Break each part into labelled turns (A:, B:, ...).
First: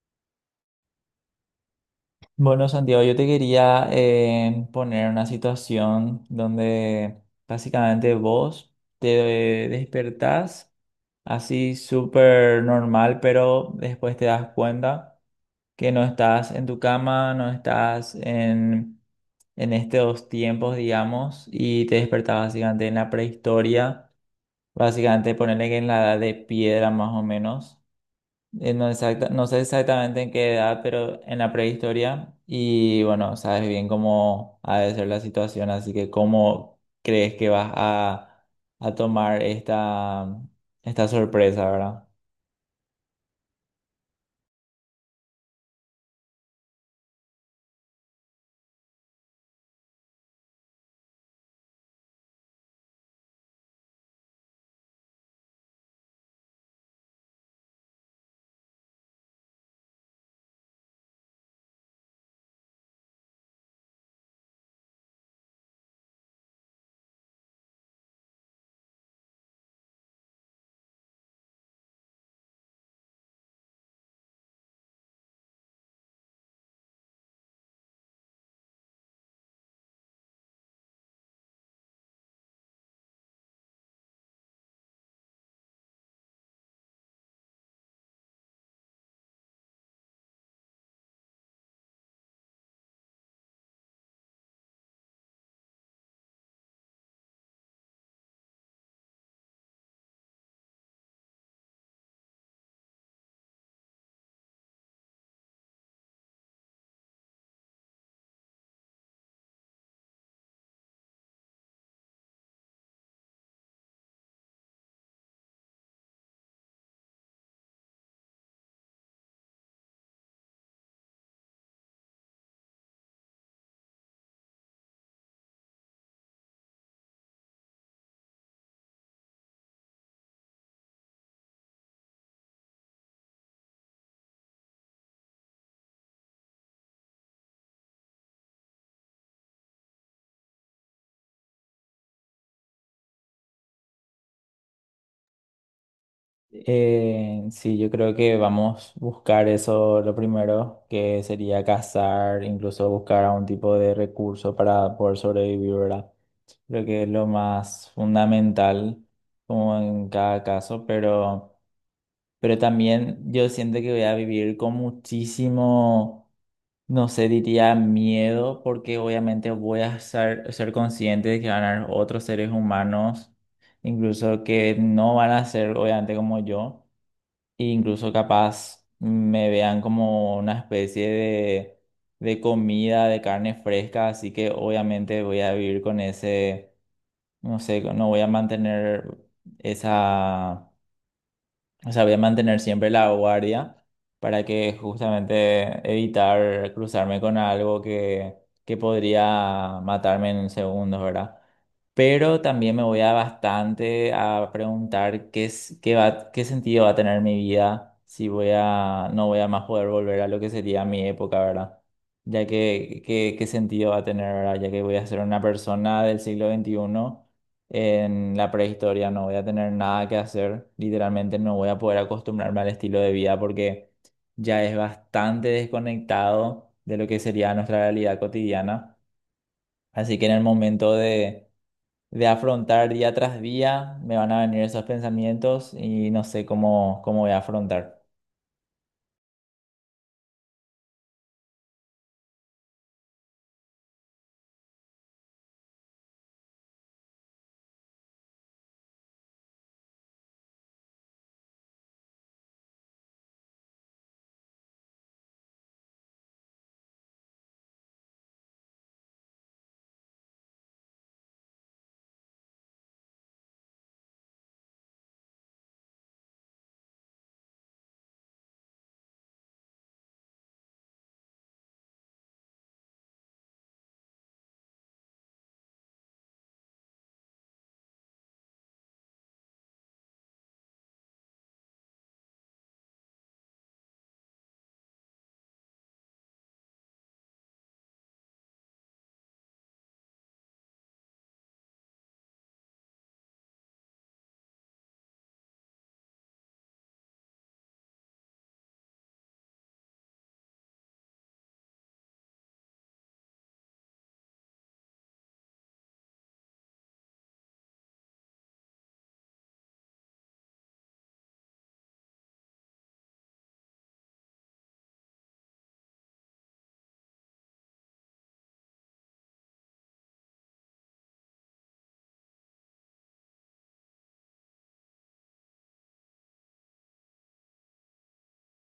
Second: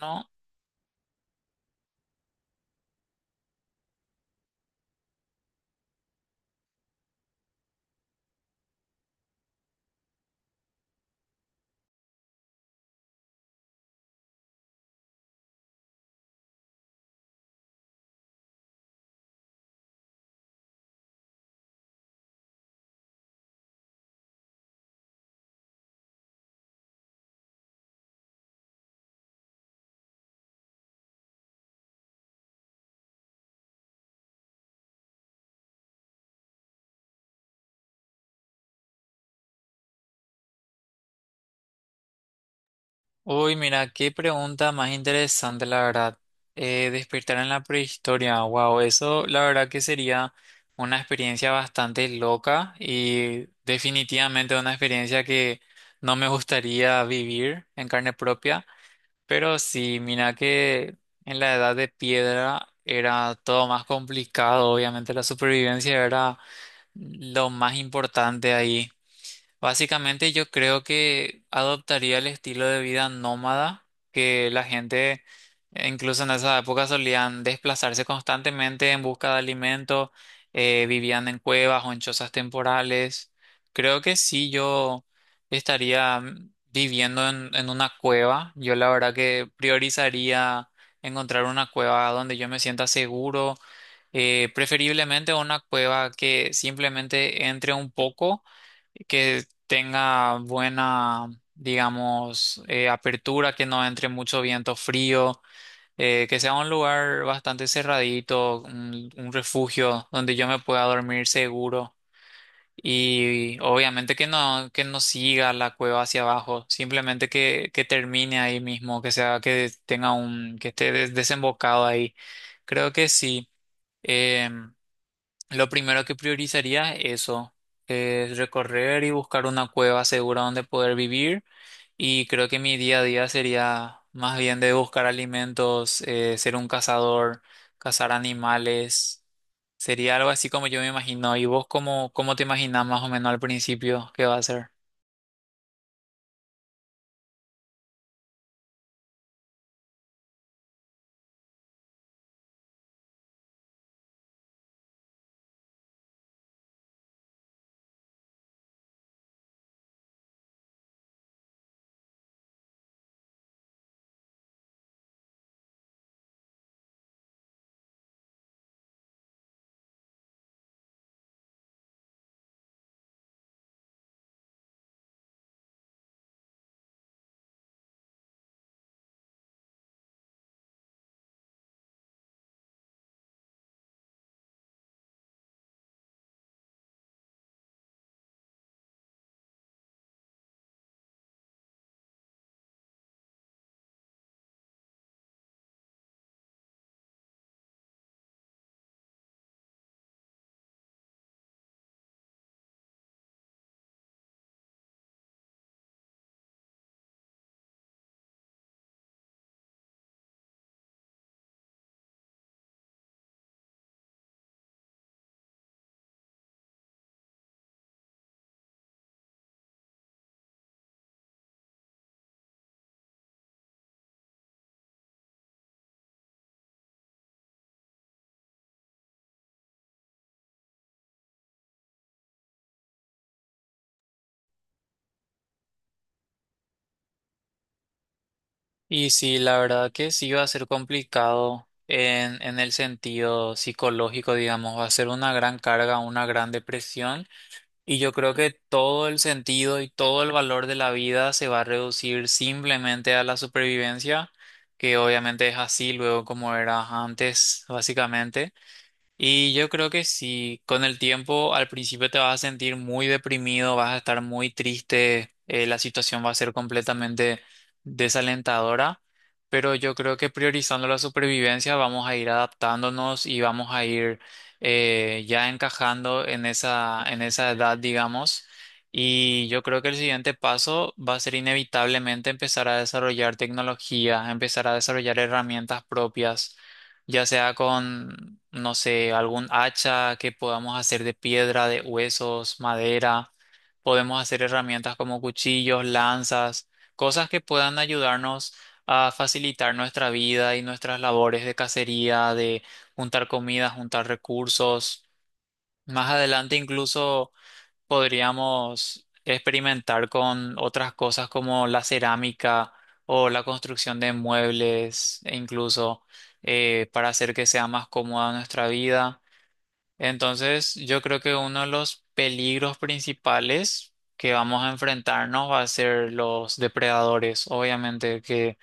A: No.
B: Bueno, Santiago, yo te quería poner una situación donde básicamente vos te despertás así súper normal, pero después te das cuenta que no estás en tu cama, no estás en estos tiempos, digamos, y te despertás básicamente en la prehistoria, básicamente ponerle que en la edad de piedra más o menos. No, no sé exactamente en qué edad, pero en la prehistoria. Y bueno, sabes bien cómo ha de ser la situación, así que cómo crees que a tomar esta sorpresa, ¿verdad?
A: Uy, mira, qué pregunta más interesante, la verdad. Despertar en la prehistoria, wow, eso la verdad que sería una experiencia bastante loca y definitivamente una experiencia que no me gustaría vivir en carne propia. Pero sí, mira que en la edad de piedra era todo más complicado, obviamente la supervivencia era lo más importante ahí. Básicamente yo creo que adoptaría el estilo de vida nómada que la gente incluso en esa época solían desplazarse constantemente en busca de alimento, vivían en cuevas o en chozas temporales. Creo que sí, yo estaría viviendo en una cueva. Yo la verdad que priorizaría encontrar una cueva donde yo me sienta seguro, preferiblemente una cueva que simplemente entre un poco que tenga buena, digamos, apertura, que no entre mucho viento frío, que sea un lugar bastante cerradito, un refugio donde yo me pueda dormir seguro y obviamente que no siga la cueva hacia abajo, simplemente que termine ahí mismo, que sea, que tenga un, que esté desembocado ahí. Creo que sí. Em, lo primero que priorizaría es eso, es recorrer y buscar una cueva segura donde poder vivir. Y creo que mi día a día sería más bien de buscar alimentos, ser un cazador, cazar animales. Sería algo así como yo me imagino. ¿Y vos cómo, cómo te imaginas más o menos al principio qué va a ser?
B: Sí, yo creo que vamos a buscar eso lo primero, que sería cazar, incluso buscar algún tipo de recurso para poder sobrevivir, ¿verdad? Creo que es lo más fundamental, como en cada caso, pero también yo siento que voy a vivir con muchísimo, no sé, diría miedo, porque obviamente voy a ser consciente de que van a haber otros seres humanos, incluso que no van a ser obviamente como yo, e incluso capaz me vean como una especie de comida, de carne fresca, así que obviamente voy a vivir con ese, no sé, no voy a mantener esa o sea, voy a mantener siempre la guardia para que justamente evitar cruzarme con algo que podría matarme en segundos, ¿verdad? Pero también me voy a bastante a preguntar qué es, qué sentido va a tener mi vida si voy a, no voy a más poder volver a lo que sería mi época, ¿verdad? Ya que, qué, qué sentido va a tener, ¿verdad? Ya que voy a ser una persona del siglo XXI en la prehistoria no voy a tener nada que hacer, literalmente no voy a poder acostumbrarme al estilo de vida porque ya es bastante desconectado de lo que sería nuestra realidad cotidiana. Así que en el momento de afrontar día tras día, me van a venir esos pensamientos y no sé cómo, cómo voy a afrontar.
A: Y sí, la verdad que sí va a ser complicado en el sentido psicológico, digamos, va a ser una gran carga, una gran depresión. Y yo creo que todo el sentido y todo el valor de la vida se va a reducir simplemente a la supervivencia, que obviamente es así luego como era antes, básicamente. Y yo creo que sí, con el tiempo al principio te vas a sentir muy deprimido, vas a estar muy triste, la situación va a ser completamente desalentadora, pero yo creo que priorizando la supervivencia vamos a ir adaptándonos y vamos a ir ya encajando en esa edad, digamos. Y yo creo que el siguiente paso va a ser inevitablemente empezar a desarrollar tecnología, empezar a desarrollar herramientas propias ya sea con, no sé, algún hacha que podamos hacer de piedra, de huesos, madera. Podemos hacer herramientas como cuchillos, lanzas, cosas que puedan ayudarnos a facilitar nuestra vida y nuestras labores de cacería, de juntar comida, juntar recursos. Más adelante incluso podríamos experimentar con otras cosas como la cerámica o la construcción de muebles e incluso para hacer que sea más cómoda nuestra vida. Entonces, yo creo que uno de los peligros principales que vamos a enfrentarnos va a ser los depredadores, obviamente que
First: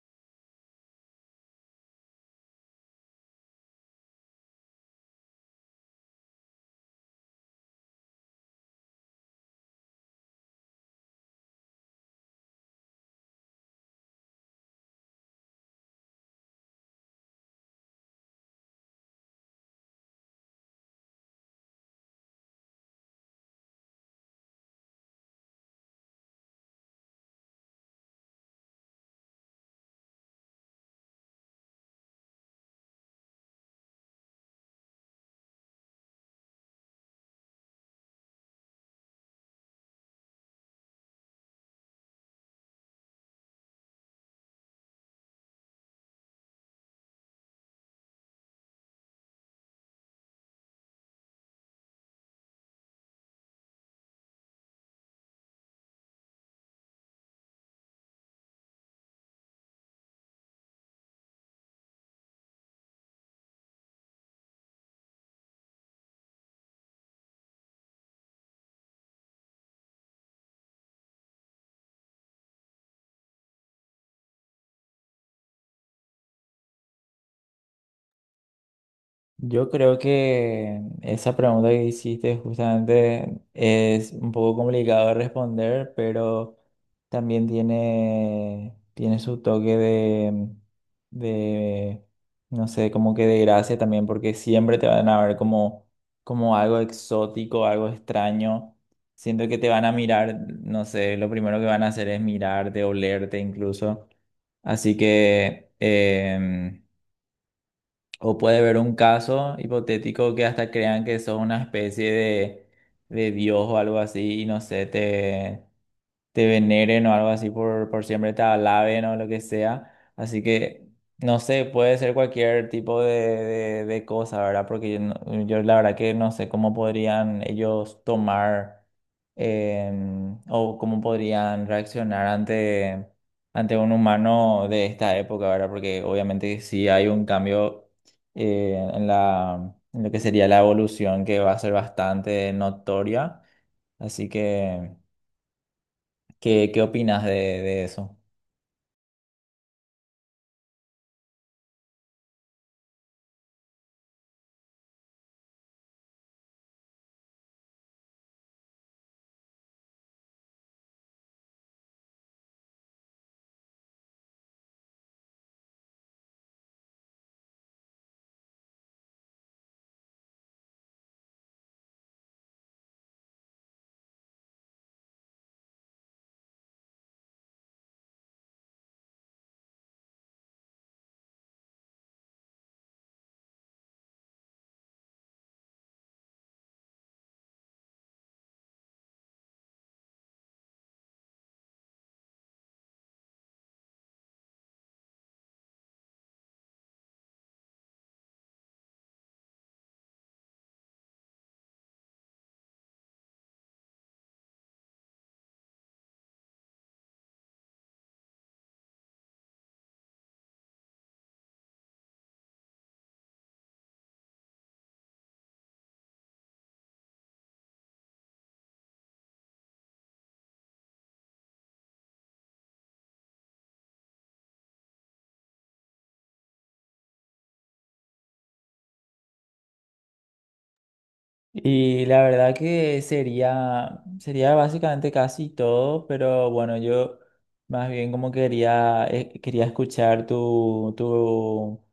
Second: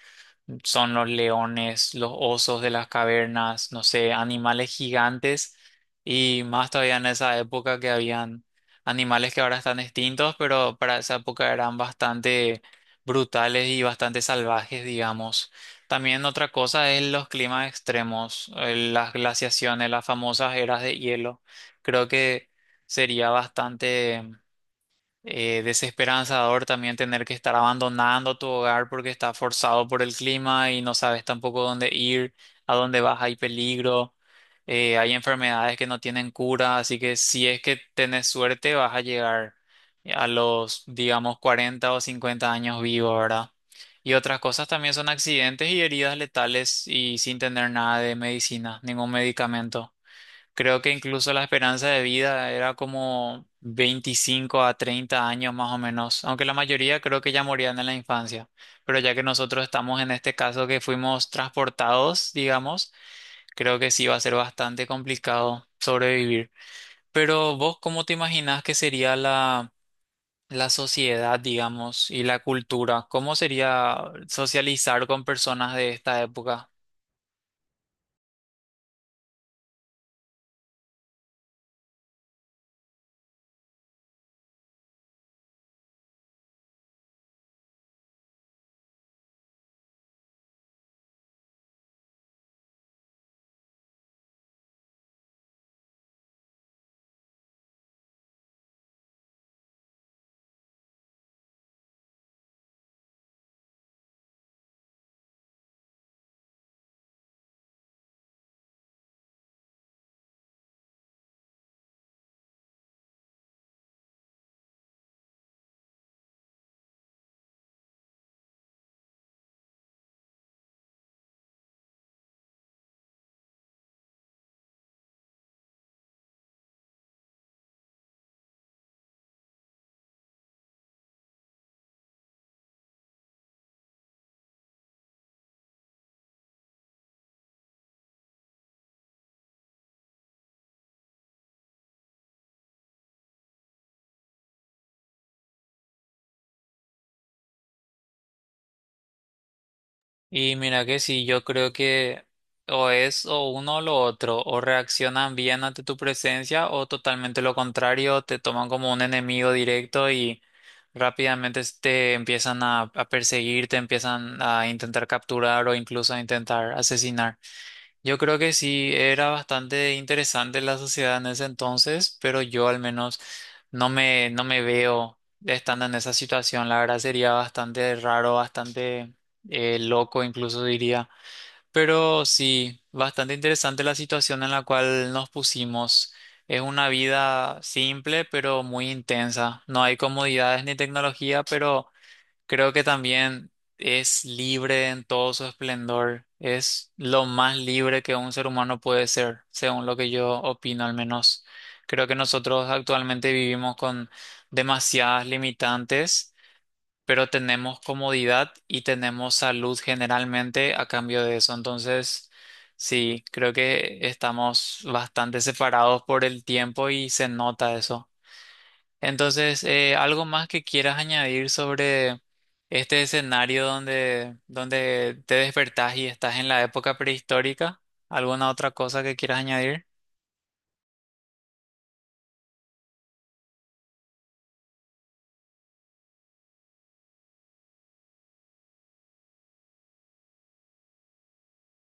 A: son los leones, los osos de las cavernas, no sé, animales gigantes y más todavía en esa época que habían animales que ahora están extintos, pero para esa época eran bastante brutales y bastante salvajes, digamos. También otra cosa es los climas extremos, las glaciaciones, las famosas eras de hielo. Creo que sería bastante desesperanzador también tener que estar abandonando tu hogar porque está forzado por el clima y no sabes tampoco dónde ir, a dónde vas, hay peligro, hay enfermedades que no tienen cura, así que si es que tenés suerte vas a llegar a los, digamos, 40 o 50 años vivo, ¿verdad? Y otras cosas también son accidentes y heridas letales y sin tener nada de medicina, ningún medicamento. Creo que incluso la esperanza de vida era como 25 a 30 años más o menos, aunque la mayoría creo que ya morían en la infancia. Pero ya que nosotros estamos en este caso que fuimos transportados, digamos, creo que sí va a ser bastante complicado sobrevivir. Pero vos, ¿cómo te imaginás que sería la, la sociedad, digamos, y la cultura? ¿Cómo sería socializar con personas de esta época?
B: Yo creo que esa pregunta que hiciste justamente es un poco complicado de responder, pero también tiene su toque de, no sé, como que de gracia también, porque siempre te van a ver como algo exótico, algo extraño. Siento que te van a mirar, no sé, lo primero que van a hacer es mirarte, olerte incluso. Así que o puede haber un caso hipotético que hasta crean que sos una especie de Dios o algo así y no sé, te veneren o algo así por siempre, te alaben o lo que sea. Así que, no sé, puede ser cualquier tipo de cosa, ¿verdad? Porque yo, yo la verdad que no sé cómo podrían ellos tomar o cómo podrían reaccionar ante un humano de esta época, ¿verdad? Porque obviamente sí hay un cambio en en lo que sería la evolución que va a ser bastante notoria. Así que ¿qué, qué opinas de eso?
A: Y mira que sí, yo creo que o es o uno o lo otro, o reaccionan bien ante tu presencia o totalmente lo contrario, te toman como un enemigo directo y rápidamente te empiezan a perseguir, te empiezan a intentar capturar o incluso a intentar asesinar. Yo creo que sí, era bastante interesante la sociedad en ese entonces, pero yo al menos no me veo estando en esa situación. La verdad sería bastante raro, bastante loco incluso diría. Pero sí, bastante interesante la situación en la cual nos pusimos. Es una vida simple, pero muy intensa. No hay comodidades ni tecnología, pero creo que también es libre en todo su esplendor. Es lo más libre que un ser humano puede ser, según lo que yo opino al menos. Creo que nosotros actualmente vivimos con demasiadas limitantes, pero tenemos comodidad y tenemos salud generalmente a cambio de eso. Entonces, sí, creo que estamos bastante separados por el tiempo y se nota eso. Entonces, algo más que quieras añadir sobre este escenario donde, donde te despertás y estás en la época prehistórica, ¿alguna otra cosa que quieras añadir?
B: Y la verdad que sería básicamente casi todo, pero bueno, yo más bien como quería, quería escuchar tu, tu,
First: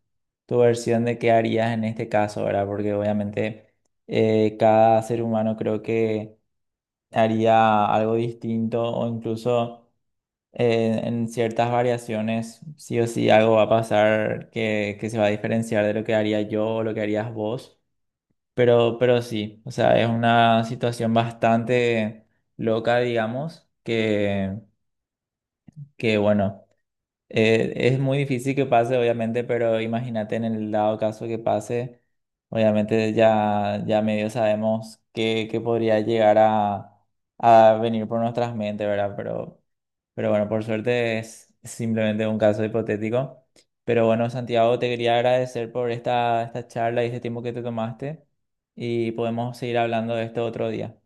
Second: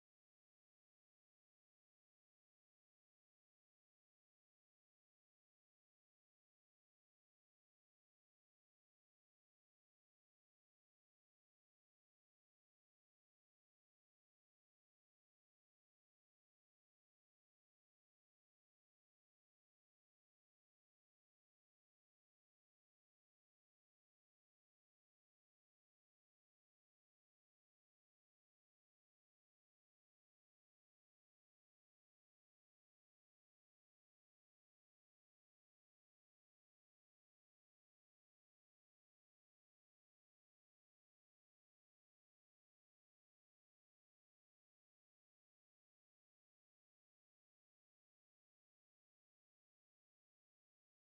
B: tu versión de qué harías en este caso, ¿verdad? Porque obviamente cada ser humano creo que haría algo distinto o incluso en ciertas variaciones, sí o sí algo va a pasar que se va a diferenciar de lo que haría yo o lo que harías vos. Pero sí, o sea, es una situación bastante loca, digamos, que bueno. Es muy difícil que pase, obviamente, pero imagínate en el dado caso que pase, obviamente ya, ya medio sabemos que podría llegar a venir por nuestras mentes, ¿verdad? Pero bueno, por suerte es simplemente un caso hipotético. Pero bueno, Santiago, te quería agradecer por esta charla y este tiempo que te tomaste y podemos seguir hablando de esto otro día.